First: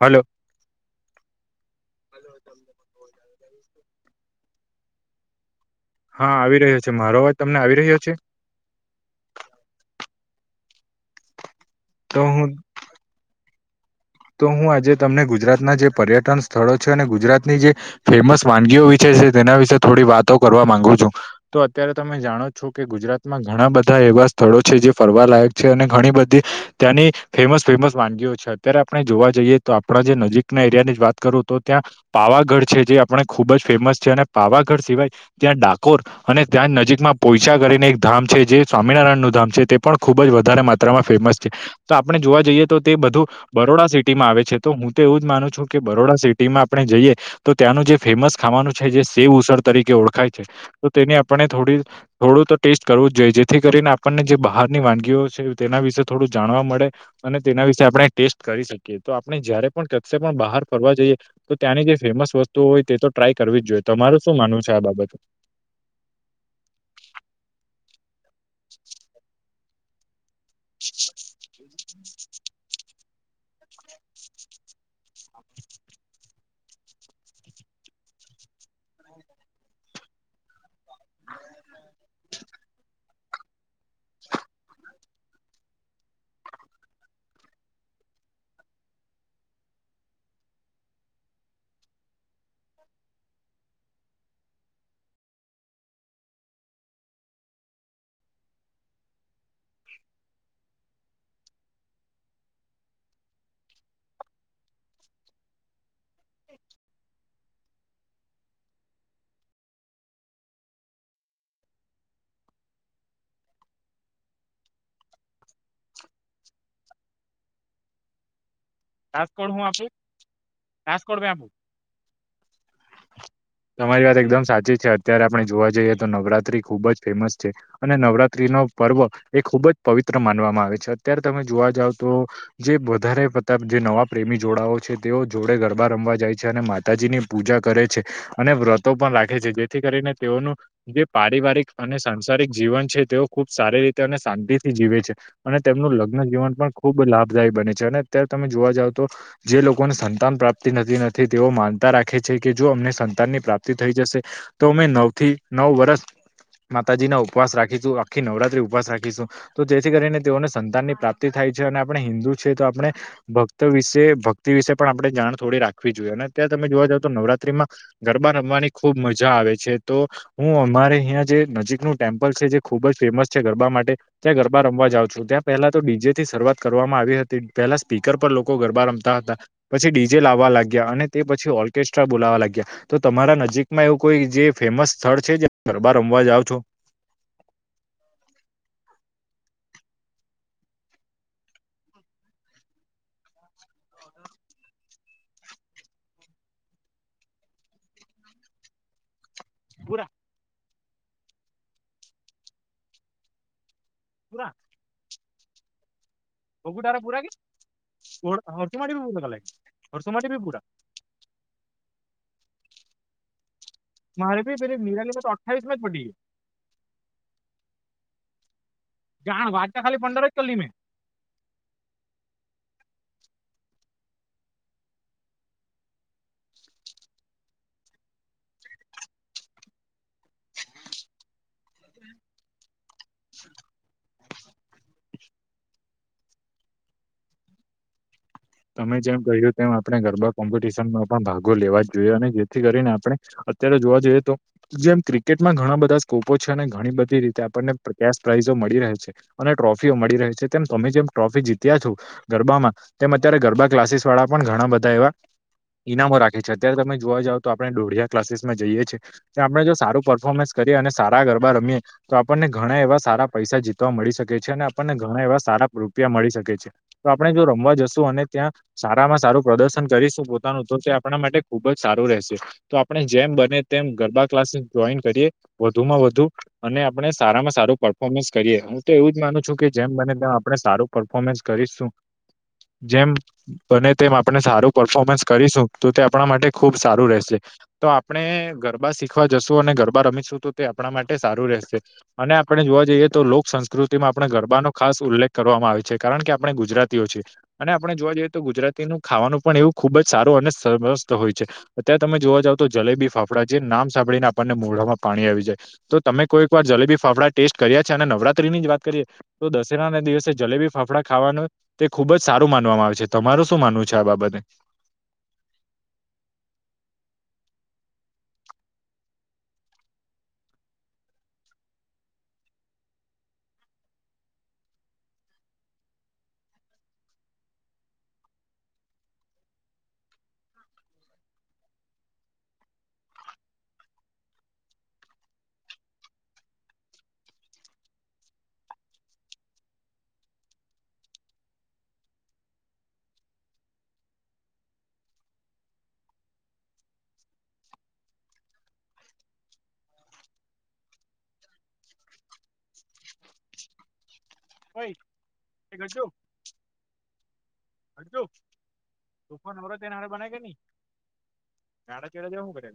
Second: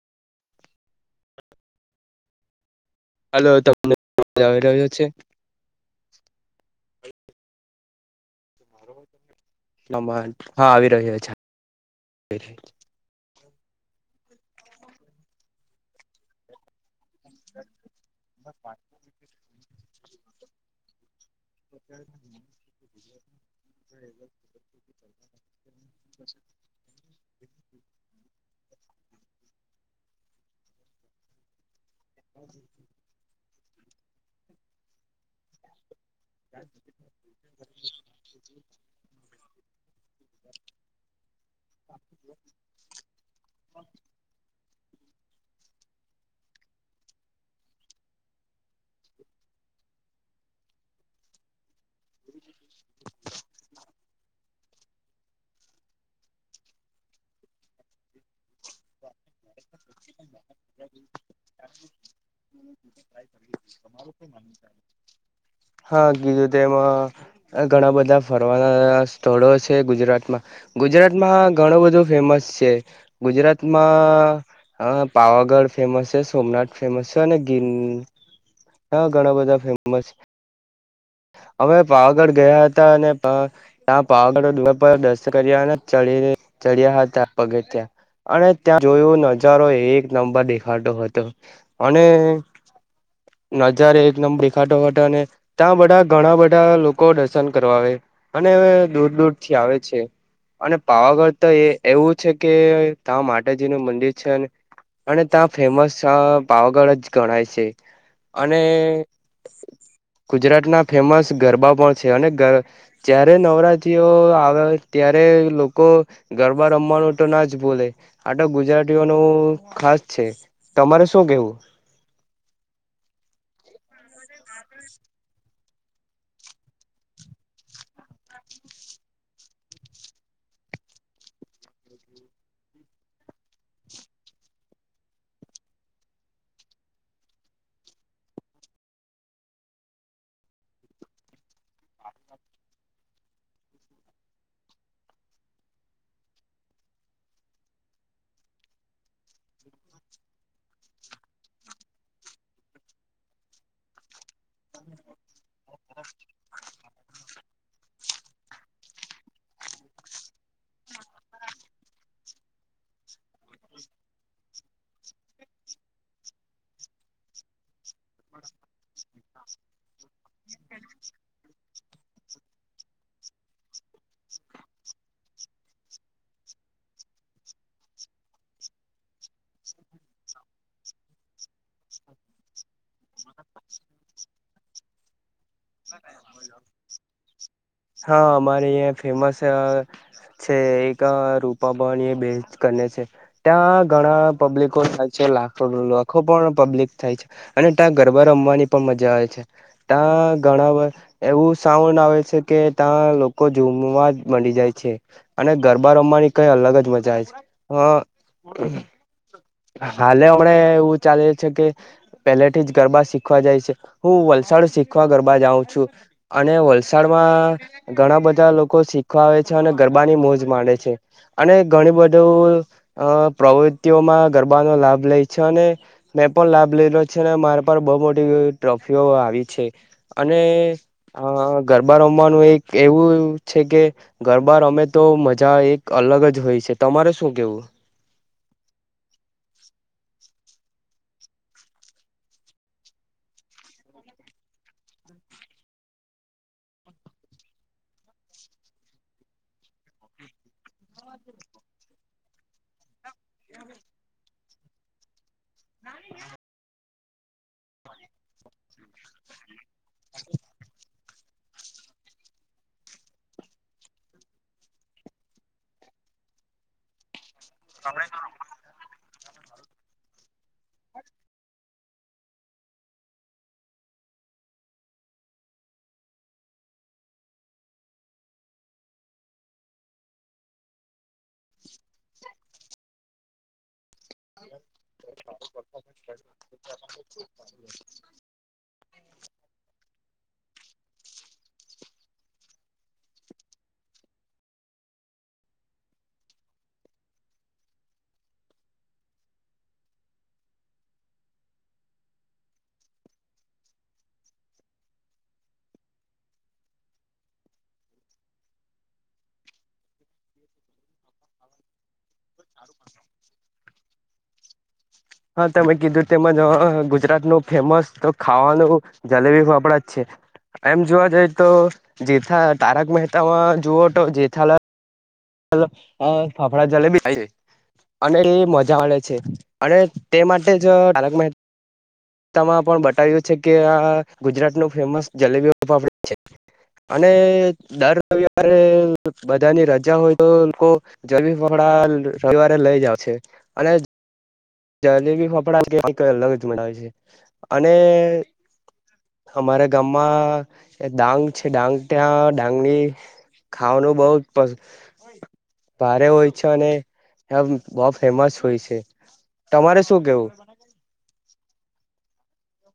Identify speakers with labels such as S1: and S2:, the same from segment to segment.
S1: Hello. [inaudible]
S2: Hello તમને મ આવી રહ્યો છે.
S1: હા આવી રહ્યો છે. મારો અવાજ તમને આવી રહ્યો છે?
S2: બરોબ હા આવી રહ્યો છે.
S1: તો હું તો હું આજે તમને ગુજરાતના જે પર્યટન સ્થળો છે. અને ગુજરાતની જે ફેમસ વાનગીઓ વિશે છે. તેના વિશે થોડી વાતો કરવા માંગુ છું. તો અત્યારે તમે જાણો છો કે ગુજરાતમાં ઘણા બધા એવા સ્થળો છે. જે ફરવા લાયક છે. અને ઘણી બધી ત્યાંની ફેમસ ફેમસ વાનગીઓ છે. અત્યારે આપણે જોવા જઈએ તો આપણા જે નજીકના એરિયા ની જ વાત કરું તો ત્યાં પાવાગઢ છે જે આપણે ખુબ જ ફેમસ છે. અને પાવાગઢ સિવાય ત્યાં ડા અને ત્યાં નજીકમાં પોયચા કરીને એક ધામ છે. જે સ્વામિનારાયણ નું ધામ છે. તે પણ ખુબ જ વધારે માત્રામાં ફેમસ છે. તો આપણે જોવા જઈએ તો તે બધું બરોડા સિટીમાં આવે છે. તો હું તો એવું જ માનું છું કે બરોડા સિટીમાં આપણે જઈએ. તો ત્યાંનું જે ફેમસ ખાવાનું છે જે સેવ ઉસળ તરીકે ઓળખાય છે. તો તેની આપણે થોડી થોડું તો ટેસ્ટ કરવું જ જોઈએ. જેથી કરીને આપણને જે બહારની વાનગીઓ છે તેના વિશે થોડું જાણવા મળે. અને તેના વિશે આપણે ટેસ્ટ કરી શકીએ. તો આપણે જયારે પણ કસે પણ બહાર ફરવા જઈએ. તો ત્યાંની જે ફેમસ વસ્તુ હોય તે તો ટ્રાય કરવી જ જોઈએ. તમારું શું માનવું છે આ બાબત?
S2: હા કીજું તેમાં આ ઘણા બધા ફરવાના સ્થળો છે. ગુજરાતમાં ગુજરાતમાં ઘણું બધું ફેમસ છે. ગુજરાતમાં હા પાવાગઢ ફેમસ છે. સોમનાથ ફેમસ છે. અને ગિર હ ઘણા બધા ફેમસ અમે પાવાગઢ ગયા હતા. અને ત્યા પાવાગાડો દુ દસ્ત કર્યા ચ ચડ્યા હતા. પગે થ્યા અને ત્યાં જોયું નજારો એક નંબર દેખાતો હતો. અને નજાર એક નંબરખાટો અને ત્યાં બધા ઘણા બધા લોકો દર્શન કરવા આવે. અને દૂર દૂર થી આવે છે. અને પાવાગઢ તો એ એવું છે. કે તં માતાજી નું મંદિર છે. અને ત્યાં ફેમસ પાવાગઢ જ ગણાય છે. અને ગુજરાતના ફેમસ ગરબા પણ છે. અને જયારે નવરાત્રીઓ આવે. ત્યારે લોકો ગરબા રમવાનું તો ના જ બોલે આટ ગુજરાતી નું ખાસ છે. તમારે શું કેવું?
S1: [inaudible] તમારી વાત એકદમ સાચી છે. અત્યારે આપણે જોવા જઈએ તો નવરાત્રી ખુબ જ ફેમસ છે. અને નવરાત્રી નો પર્વ એ ખૂબ જ પવિત્ર માનવામાં આવે છે. અત્યારે તમે જોવા જાવ તો જે વધારે જે નવા પ્રેમી જોડાઓ છે તેઓ જોડે ગરબા રમવા જાય છે અને માતાજીની પૂજા કરે છે. અને વ્રતો પણ રાખે છે જેથી કરીને તેઓનું. જે પારિવારિક અને સાસારિક જીવન છે તેઓ ખુબ સારી રીતે અને શાંતિ થી જીવે છે. અને તેમનું લગ્ન જીવન પણ ખૂબ લાભદાયી બને છે અને અત્યારે તમે જોવા જાવ તો. જે લોકોને સંતાન પ્રાપ્તિ થતી નથી તેઓ માનતા રાખે છે કે જો અમને સંતાનની પ્રાપ્તિ થઈ જશે. તો મેં નવ થી નવ વર્ષ. માતાજી ના ઉપવાસ રાખીશું આખી નવરાત્રી ઉપસ રાખીશું. તો જેથી કરીને તેઓને સંતાનની પ્રાપ્તિ થાય છે અને આપણે હિન્દુ છે તો આપણે. ભક્ત વિશે ભક્તિ વિશે પણ આપણે જાણ થોડી રાખવી જોઈએ અને અત્યારે તમે જોવા જાવઓ તો નવરાત્રીમાં. ગરબા રમવાની ખુબ મજા આવે છે તો. હું અમારે અહં જે નજીકનુંું ટેમ્પલ છે જે ખુબ જ ફેમસ છે ગરબા માટે. ત્યાં ગરબા રમવા જાઉં છું ત્યાં પહેલા તો ડીજે થી શરૂઆત કરવામાં આવી હતી. પેલા સ્પીકર પર લોકો ગરબા રમતા હતા. પછી ડીજે લાવવા લાગ્યા અને તે પછી ઓર્કેસ્ટ્રા બોલાવા લાગ્યા. તો તમારા નજીકમાં એવું કોઈ જે ફેમસ સ્થળ છે જે ગરબા રમવા જાઓ છો.
S2: હા અમારે ફેમસ. છે એક રૂપા ભણી એ બે કરને છે. ત્યાં ઘણા પબ્લિકો થાય છે લાખો લાખો પણ પબ્લિક થાય છે. અને ત્યાં ગરબા રમવાની પણ મજા આવે છે. ત્યાં ઘણા એવું સાઉન્ડ આવે છે કે ત્યાં લોકો ૂમમાં. મંડી જાય છે અને ગરબા રમવાની. કઈ અલગ જ
S1: બગુટારે
S2: મજા
S1: પૂરા
S2: આવે
S1: કે
S2: છે
S1: હકીુ માડી ભૂલ ગલા કે.
S2: હાલે હમણા એવું ચાલે છે કે. પેલેથી જ ગરબા શીખવા જાય છે હું
S1: મારે બી
S2: વલસાડ
S1: પેલી
S2: શીખવા
S1: નિરાલીમાં તો
S2: ગરબા જાઉં
S1: અઠ્ઠાવીસ માં જ
S2: છું.
S1: પડી ગઈ
S2: અને વલસાડમાં ઘણા બધા લોકો શીખવા આવે
S1: જાણ
S2: છે અને
S1: વાત તો ખાલી
S2: ગરબાની
S1: પંદર જ
S2: મોજ
S1: કલી મેં
S2: માંડે છે. અને ઘણી બધું પ્રવૃતિઓમાં ગરબાનોો લાભ લે છે અને. મેં પણ લાભ લીધલો છે ને મારે પણ બઉુ મોટી ટ્રોફીઓ આવી છે. અને અ ગરબા રમવાનું એક એવું છે કે. ગરબાર અમે તો મજા એક અલગ જ હોય છે તમારે શું કેવું.
S1: તમે જેમ કહ્યું તેમ આપણે ગરબા કોમ્પિટિશનમાં પણ ભાગો લેવા જ જોઈએ અને જેથી કરીને આપણે. અત્યારે જોવા જઈએ તો. જેમ ક્રિકેટમાં ઘણા બધા સ્કોપો છે અને ઘણી બધી રીતે આપણને કેસ પ્રાાઈઝો મળી રહે છે. અને ટ્રોફીઓ મળી રહી છે તેમ તમે જેમ ટ્રોફી જીત્યા છો ગરબામાં તેમ. અત્યારે ગરબા ક્લાસીસ વાળા પણ ઘણા બધા એવા ઈનામો રાખે છે અત્યારે તમે જોવા જાવ. તો આપણે ડોઢિયા ક્લાસીસમાં જઈએ છીએ આપણે જો સારું પરર્ફોર્મન્સ કરીએ અને સારા ગરબા રમીએ. તો આપણને ઘણા એવા સારા પૈસા જીતવા મળી શકે છે અને આપણને ઘણા એવા સારા રૂપિયા મળી શકે છે. તો આપણે જો રમવા જશુ અને ત્યાં, સારામાં સારું પ્રદર્શન કરીશું, પોતાનું તો તે આપણા માટે ખુબ જ સારું રહેશે. તો આપણે જેમ બને તેમ ગરબા ક્લાસ જોઈન કરીએ વધુ માં વધુ અને આપણે સારામાં સારું પર્ફોર્મન્સ કરીએ હું તો એવું જ માનું છું, કે જેમ બને તેમ આપણે સારું. પરર્ફોર્મન્સ કરીશું. જેમ બને તેમ આપણે સારું પરફોર્મન્સ કરીશું તો તે આપણા માટે ખુબ સારું રહેશે. તો આપણે ગરબા શીખવા જશું અને ગરબા રમીશું તો તે આપણા માટે સારું રહેશે. અને આપણે જોવા જઈએ તો લોક સંસ્કૃતિમાં આપણે ગરબાનો ખાસ ઉલ્લેખ કરવામાં આવે છે કારણ કે આપણે ગુજરાતીઓ છીએ. અને આપણે જોવા જઈએ તો ગુજરાતીનું ખાવાનું પણ એવું ખુબ જ સારું અને સમસ્ત હોય છે. અત્યારે તમે જોવા જાવ તો જલેબી ફાફડા જે નામ સાંભળીને આપણને મોઢામાં પાણી આવી જાય. તો તમે કોઈ એક વાર જલેબી ફાફડા ટેસ્ટ કર્યા છે અને નવરાત્રી ની જ વાત કરીએ. તો દશેરા ના દિવસે જલેબી ફાફડા ખાવાનું તે ખુબ જ. સારું માનવામાં આવે છે તમારું શું માનવું છે આ બાબતે.
S2: હા તમે કીધું તેમજ ગુજરાત નું ફેમસ તો ખાવાનું. જલેબી ફપડા જ છે. એમ જોવા જઈ તો જેથા તારક મહેતા જુઓ તો જેથાલા ફાફડા જલેબી અને એ મજા આવેે છે. અને તે માટે જ માં પણ બતાવ્યું છે. કે આ ગુજરાત નું ફેમસ જલેબી ઓપડ છે. અને દર રવિવારે બધાની રજા હોય લોકો જરબી પકડા રવિવારે લઈ જ છે. અને જલેબી ફફડા કેવા અલગત મળવે છે. અને અમારા ગામમાં ડાંગ છે. ડાંગ ત્યાં ડાંગની ખાવાનું બહુ ભારે હોય છે. અને એ બહ ફેમસ હોય છે.
S1: ત ફોન નરો
S2: તમારે
S1: ત
S2: શું
S1: બના
S2: કેવું
S1: કે નહી નાડા ચડા જ શું કરે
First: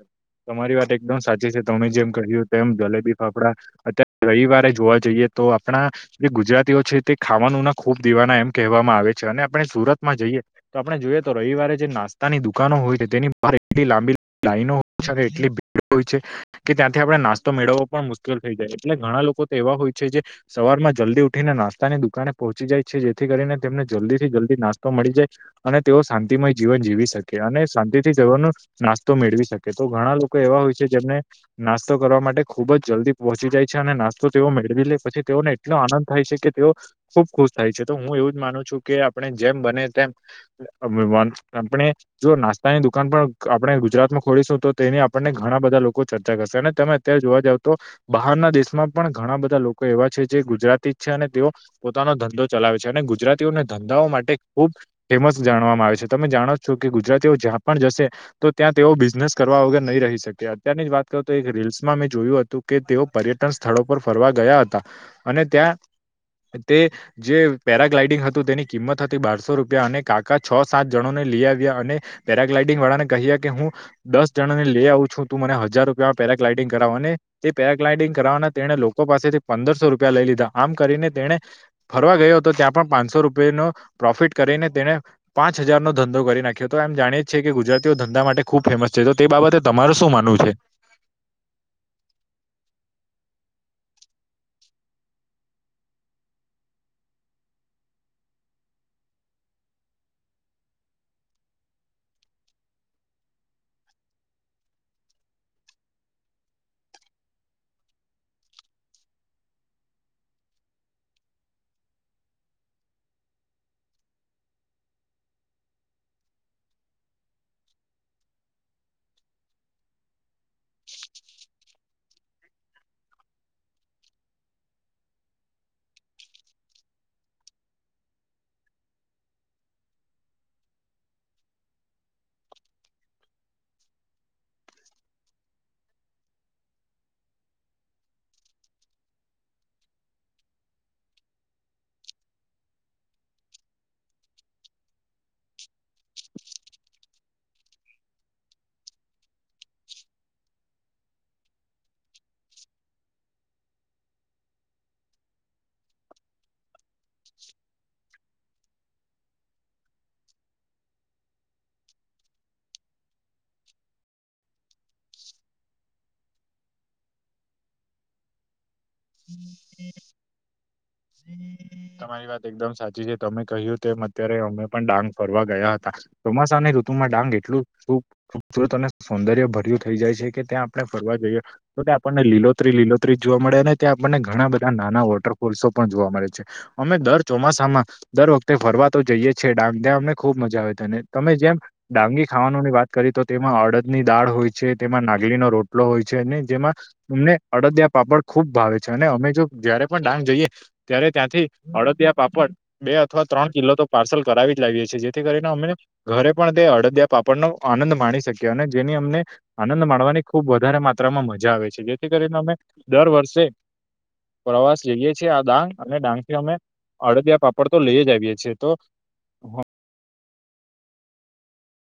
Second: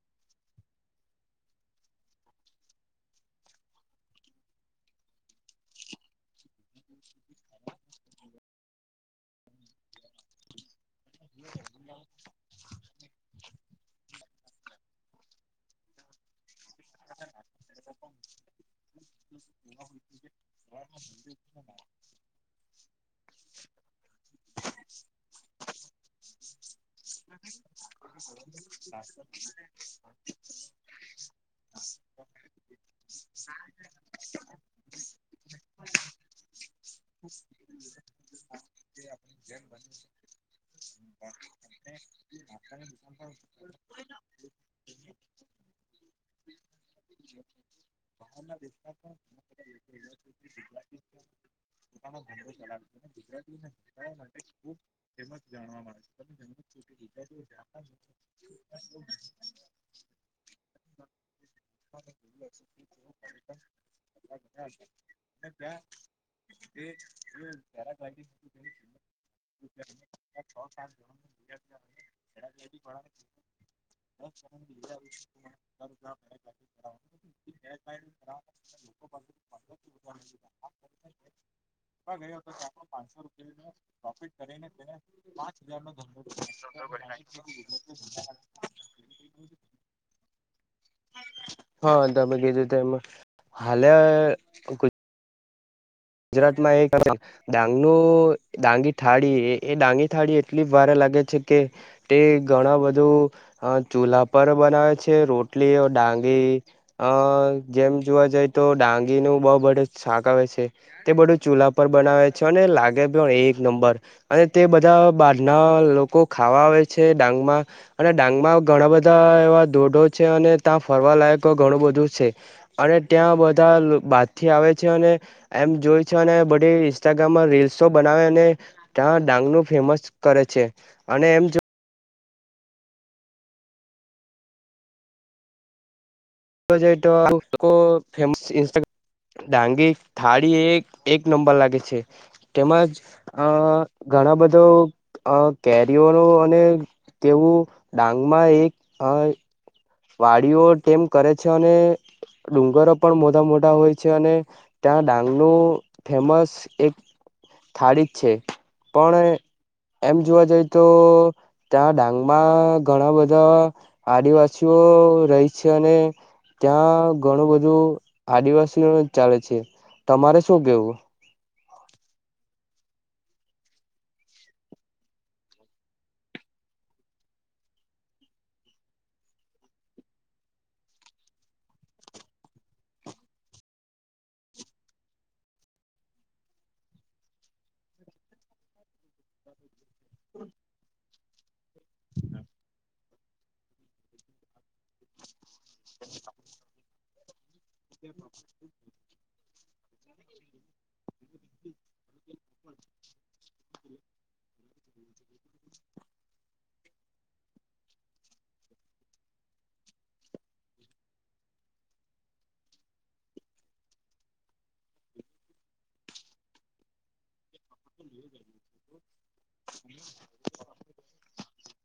S1: તમારી વાત એકદમ સાચી છે તમે જેમ કહ્યું તેમ જલેબી ફાફડા અત્યારે રવિવારે જોવા જઈએ તો આપણા જે ગુજરાતીઓ છે તે ખાવાનુંના ખૂબ દીવાના એમ કહેવામાં આવે છે અને આપણે સુરતમાં જઈએ તો આપણે જોઈએ તો રવિવારે જે નાસ્તાની દુકાનો હોય તેની બહાર એટલી લાંબી લાઈનો હો છે એટલી ભીડ હોય છે કે ત્યાંથી આપડણે નાસ્તો મેળવવો પણ મુશ્કેલ થઈ જાય એટલે ઘણા લોકો તો એવા હોય છે જે સવારમાં જલ્દી ઉઠીને નાસ્તાની દુકાને પહોચી જાય છે જેથી કરીને તેમને જલ્દીથી જલ્દી નાસ્તો મળી જાય અને તેઓ શાંતિમય જીવન જીવી શકે અને શાંતિ થી જવાનું નાસ્તો મેળવી શકે તો ઘણા લોકો એવા હોય છે જેમને નાસ્તો કરવા માટે ખુબ જ જલ્દી પહોંચી જાય છે અને નાસ્તો તેઓ મેળવી લે પછી તેઓને એટલો આનંદ થાય છે કે તેઓ ખુબ ખુશ થાય છે તો હું એવું જ માનું છું કે આપણે જેમ બને તેમ આપણે જો નાસ્તાની દુકાન પણ આપણે ગુજરાતમાં ખોલીશું તો તેની આપણને ઘણા બધા લોકો ચર્ચા કરશે અને તમે અત્યારે જોવા જાવ તો બહારના દેશમાં પણ ઘણા બધા લોકો એવા છે જે ગુજરાતી જ છે અને તેઓ પોતાનો ધંધો ચલાવે છે અને ગુજરાતીઓને ધ ા માટે ખુબ ફેમસ જાણવામાં આવે છે તમે જાણો છો કે ગુજરાતીઓ જ્યાં પણ જશે તો ત્યાં તેઓ બિઝનેસ કરવા વગર નહી રહી શકે અત્યારની જ વાત કરો તો એક રીલ્સમાં મેં જોયું હતું કે તેઓ પર્યટન સ્થળો પર ફરવા ગયા હતા અને ત્યાં તે જે પેરાગ્લાઈડિંગ હતું તેની કિંમત હતી બારસો રૂપિયા અને કાકા છ સાત જણને લઈ આવ્યા અને પેરાગ્લાઇડિંગ વાળા કહ કે હું દસ જણા ને લઈ આવું છું તું મને હજાર રૂપિયામાં પેરાગ્લાઇડિંગ કરાવવાને તે પેરાગ્લાઇડિંગ કરના તેને લોકો પાસેથી પંદરસો રૂપિયા લઈ લીધા આમ કરીને તેને ફરવા ગયો હતો ત્યાં પણ પાંચોૂ ો પ્રોફિટ કરીને તેને પાંચ હજાર નો ધંધો કરી નાખ્યો હતો એમ જાણીએી કે તેઓ ધંધા માટે ખુબ ફેમસ છે તો તે બાબતે તમારરે શું માનવું છે
S2: હા તમે કીધું ત એમ હાલે ગુજરાત માં એક ડાંગ ન ડાંગી થાળી એ ડાંગી થાળી એટલી વાારે લાગે છે કે તે ઘણા બધું ચૂલાા પર બનાવે છે રોટલીઓ ડાંગી અ જેમ જોવા જઈ તો ડાંગીનું બઉબડે શાક આવે છે તે બધું ચૂલા પર બનાવે છે અને લાગે પણ એક નંબર અને તે બધા બારના લોકો ખાવા આવે છે ડાંગમાં અને ડાંગમાં ઘણા બધા એવા દોઢો છે અને ત્યાં ફરવા લાયકો ઘણું બધું છે અને ત્યાં બધા બાદ થી આવે છે અને એમ જોય છે અને બધી ઇન્સ્ટાગ્રામમાં રીલ્સો બનાવે અને ત્યા ડાંગ નું ફેમસ કરે છે અને એમ જે તો ફેમસ ન્સ્ટાગ્રામ ડાંગી થાળી એક એક નંબર લાગે છે તેમજ અ ઘણા બધો અ કેરીઓ ન અને તેવું ડાંગમાં એક વાડીઓ તેમ કરે છે અને ડુંગરો પણ મોટા મોટા હોય છે અને ત્યાં ડાંગ ન ફેમસ એક સ્થળિત છે પણ એમ જોવા જઈ તો ત્યાં ડાંગ માં ઘણા બધા આદિવાસી રહી છે અને ત્યાં ઘણું બધું આદિવાસી ન ચાલે છે તમારે શું કેવું
S1: તમારી વાત એકદમ સાચી છે તમે કહ્યું તેમ અત્યારે અમે પણ ડાંગ ફરવા ગયા હતા ચોમાસા અને ઋતુમાં ડાંગ એટલું ખૂબસૂરત અને સૌંદર્ય ભર્યું થઇ જાય છે કે ત્યાં આપણે ફરવા જઈએ તો કે આપણને લીલોત્રી લીલોત્રી જોવા મળે ને ત્યાં આપણને ઘણા બધા નાના વોટરફોલ્સો પણ જોવા મળે છે અમે દર ચોમાસામાં દર વખતે ફરવા તો જઈએ છે ડાંગ ડ અમને ખુબ મજા આવે ત અને તમે જેમ ડાંગી ખાવાનોની વાત કરી તો તેમાં અડદની દાળ હોય છે તેમાં નાગલીનો રોટ લો હોય છે અને જેમાં અમને અડદિયા પાપડ ખુબ ભાવે છે અને અમે જો જયારે પણ ડાંગ જઈએ ત્યારે ત્યાંથી અડદિયા પાપડ બે અથવા ત્રણ કિલો તો પાર્સલ કરાવી જ લાવીએ છીએ જેથી કરીને અમને ઘરે પણ તે અડદિયા પાપડનોો આનંદ માણી શક્યો અને જેની અમને આનંદ માણવાની ખૂબ વધારે માત્રામાં મજા આવે છે જેથી કરીને અમે દર વર્ષે પ્રવાસ જઈએ છીએ આ ડાંગ અને ડાંગ થી અમે અડદિયા પાપડ તો લઈ જ આવીએ છીએ તો
S2: હ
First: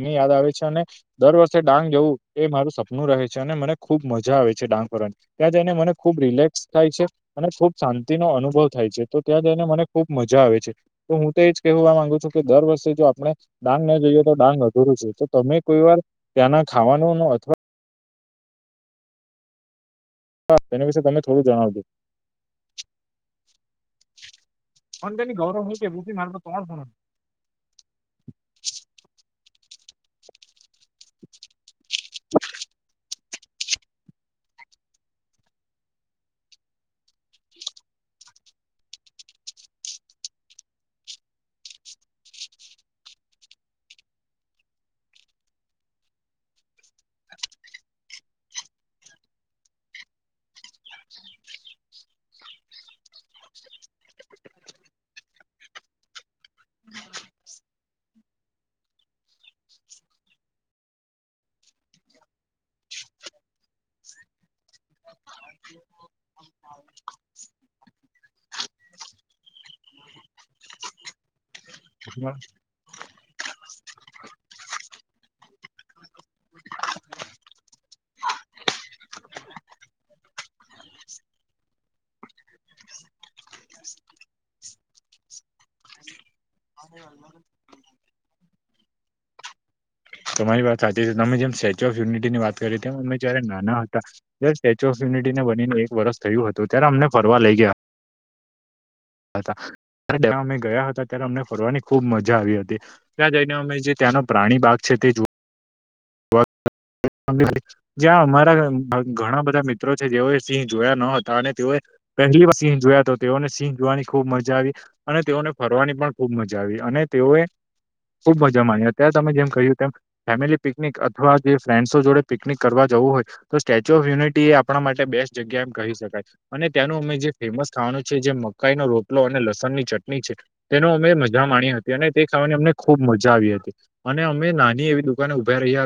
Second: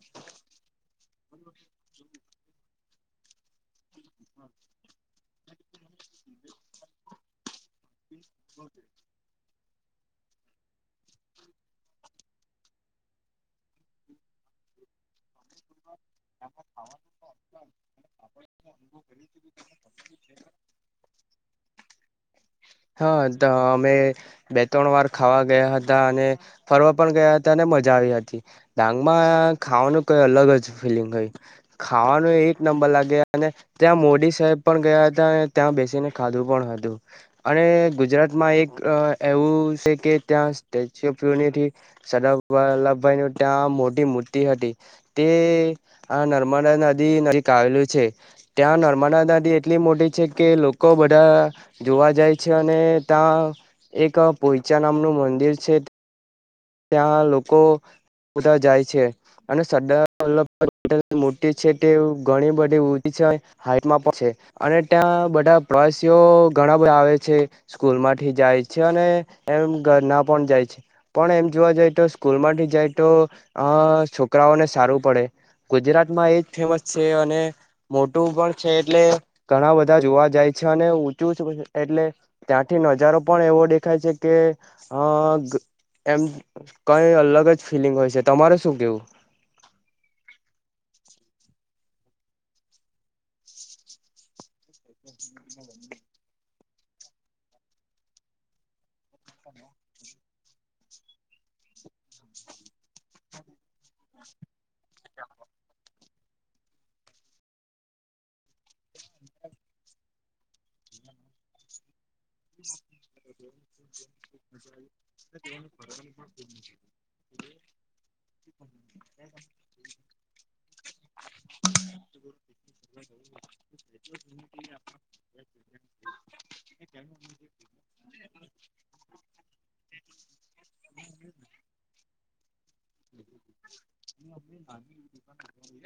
S1: મને યાદ આવે છે અને દર વર્ષે ડાંગ જવું એ મારું સપનું રહે છે અને મને ખુબ મજા આવે છે ડાંંગ કરવાની ત્યાં તે એને મને ખુબ રિલેક્સ થાય છે અને ખુબ શાંતિનોો અનુભવ થાય છે તો ત્યાં જઈને મને ખુબ મજા આવે છે તો હું તો એજ કહેવા માંગુ છું, કે દર વર્ષે જો આપણે દાન ન જોઈએ. ડાંગ અધરું છે. તો તમે કોઈ વાર ત્યાંના ખાવાનું ન અથવા
S2: અનુવીધ
S1: હા એના વિશે તમે થોડું જણાવજો.
S2: હા તો અમે બે ત્રણ વાર
S1: પણ તેની
S2: ખાવા
S1: ગૌરવ
S2: ગયા
S1: હું
S2: હતા.
S1: કે
S2: અને
S1: મારે તો ત્રણ ફોન
S2: ફરવા પણ ગયા હતા. તને મજા આવી હતી. ડાંગમાં ખાવાનું કઈ અલગ જ ફીલિંગય ખાવાનું એક નંબર લાગે અને ત્યાં મોડી સાહેબ પણ ગયા હતા. અને ત્યાં બેસીને ખાધું પણ હતું. અને ગુજરાતમાં એક એવું છે કે, ત્યાં સ્ટેચ્યુ ઓફ યુનિટીથી સદ વલ્લભભાઈ નું ત્યાં મોટી મૂર્તિ હતી. તે આ નર્મદા નદી નજીક આવેલું છે. ત્યાં નર્મદા દાદી એટલી મોટી છે. કે લોકો બધા જોવા જાય છે. અને ત્યાં એક પોઈચા નામનું મંદિર છે. ત્યાં લોકો બધા જાય છે. અને સદ મોટી છે. તે ઘણી બધી ઊભી છે. હાઈટમાં પણ છે. અને ત્યાં બધા પ્રવાસીઓ ઘણા બધા આવે છે. સ્કૂલ માંથી જાય છે. અને એમ ઘર ના પણ જાય છે. પણ એમ જોવા જાય તો સ્કૂલ માંથી જાય તો છોકરાઓને સારું પડે. ગુજરાતમાં એજ ફેમસ છે. અને મોટું પણ છે. એટલે ઘણા બધા જોવા જાય છે. અને ઊંચું એટલે ત્યાંથી નજારો પણ એવો દેખાય છે કે, અ એમ કઈ અલગ જ ફિલિંગ હોય છે. તમારે શું કેવું
S1: તમારી વાત સાચી છે. તમે જેમ સ્ટેચ્યુ ઓફ યુનિટીની વાત કરી તેમ અમે જ્યારે નાના હતા. જયારે સ્ટેચ્યુ ઓફ યુનિટીને બનીને એક વર્ષ થયું હતું ત્યારે અમને ફરવા લઇ ગયા. હતા ત અમે ગયા હતા. ત્યારે, અમને ફરવાની ખુબ મજા આવી હતી. ત્યાં જઈને અમે જે ત્યાંનો પ્રાણી બાગ છે તે જો જ્યાં અમારા ઘણા બધા મિત્રો છે જેઓએ સિંહ જોયા ન હતા અને તેઓએ પહેલી વાર સિંહ જોયા તો તેઓને સિંહ જોવાની ખુબ મજા આવી અને તેઓને ફરવાની પણ ખૂબ મજા આવી અને તેઓએ ખુબ મજા માણી અત્યારે તમે જેમ કહ્યું તેમ ફેમિલી પિકનિક અથવા જે ફ્રેન્ડસો જોડે પિકનિક કરવા જવું હોય તો સ્ટેચ્યુ ઓફ યુનિટી, એ આપણા માટે બેસ્ટ જગ્યા એમ કહી શકાય. અને ત્યાંનું અમે જે ફેમસ ખાવાનું છે. જે મકાઈનો રોટલો અને લસણ ની ચટણી છે તેનો અમે મજા માણી હતી. અને તે ખાવાની અમને ખૂબ મજા આવી હતી. અને અમે નાની એવી દુકાને ઉભા રહ્યા હતા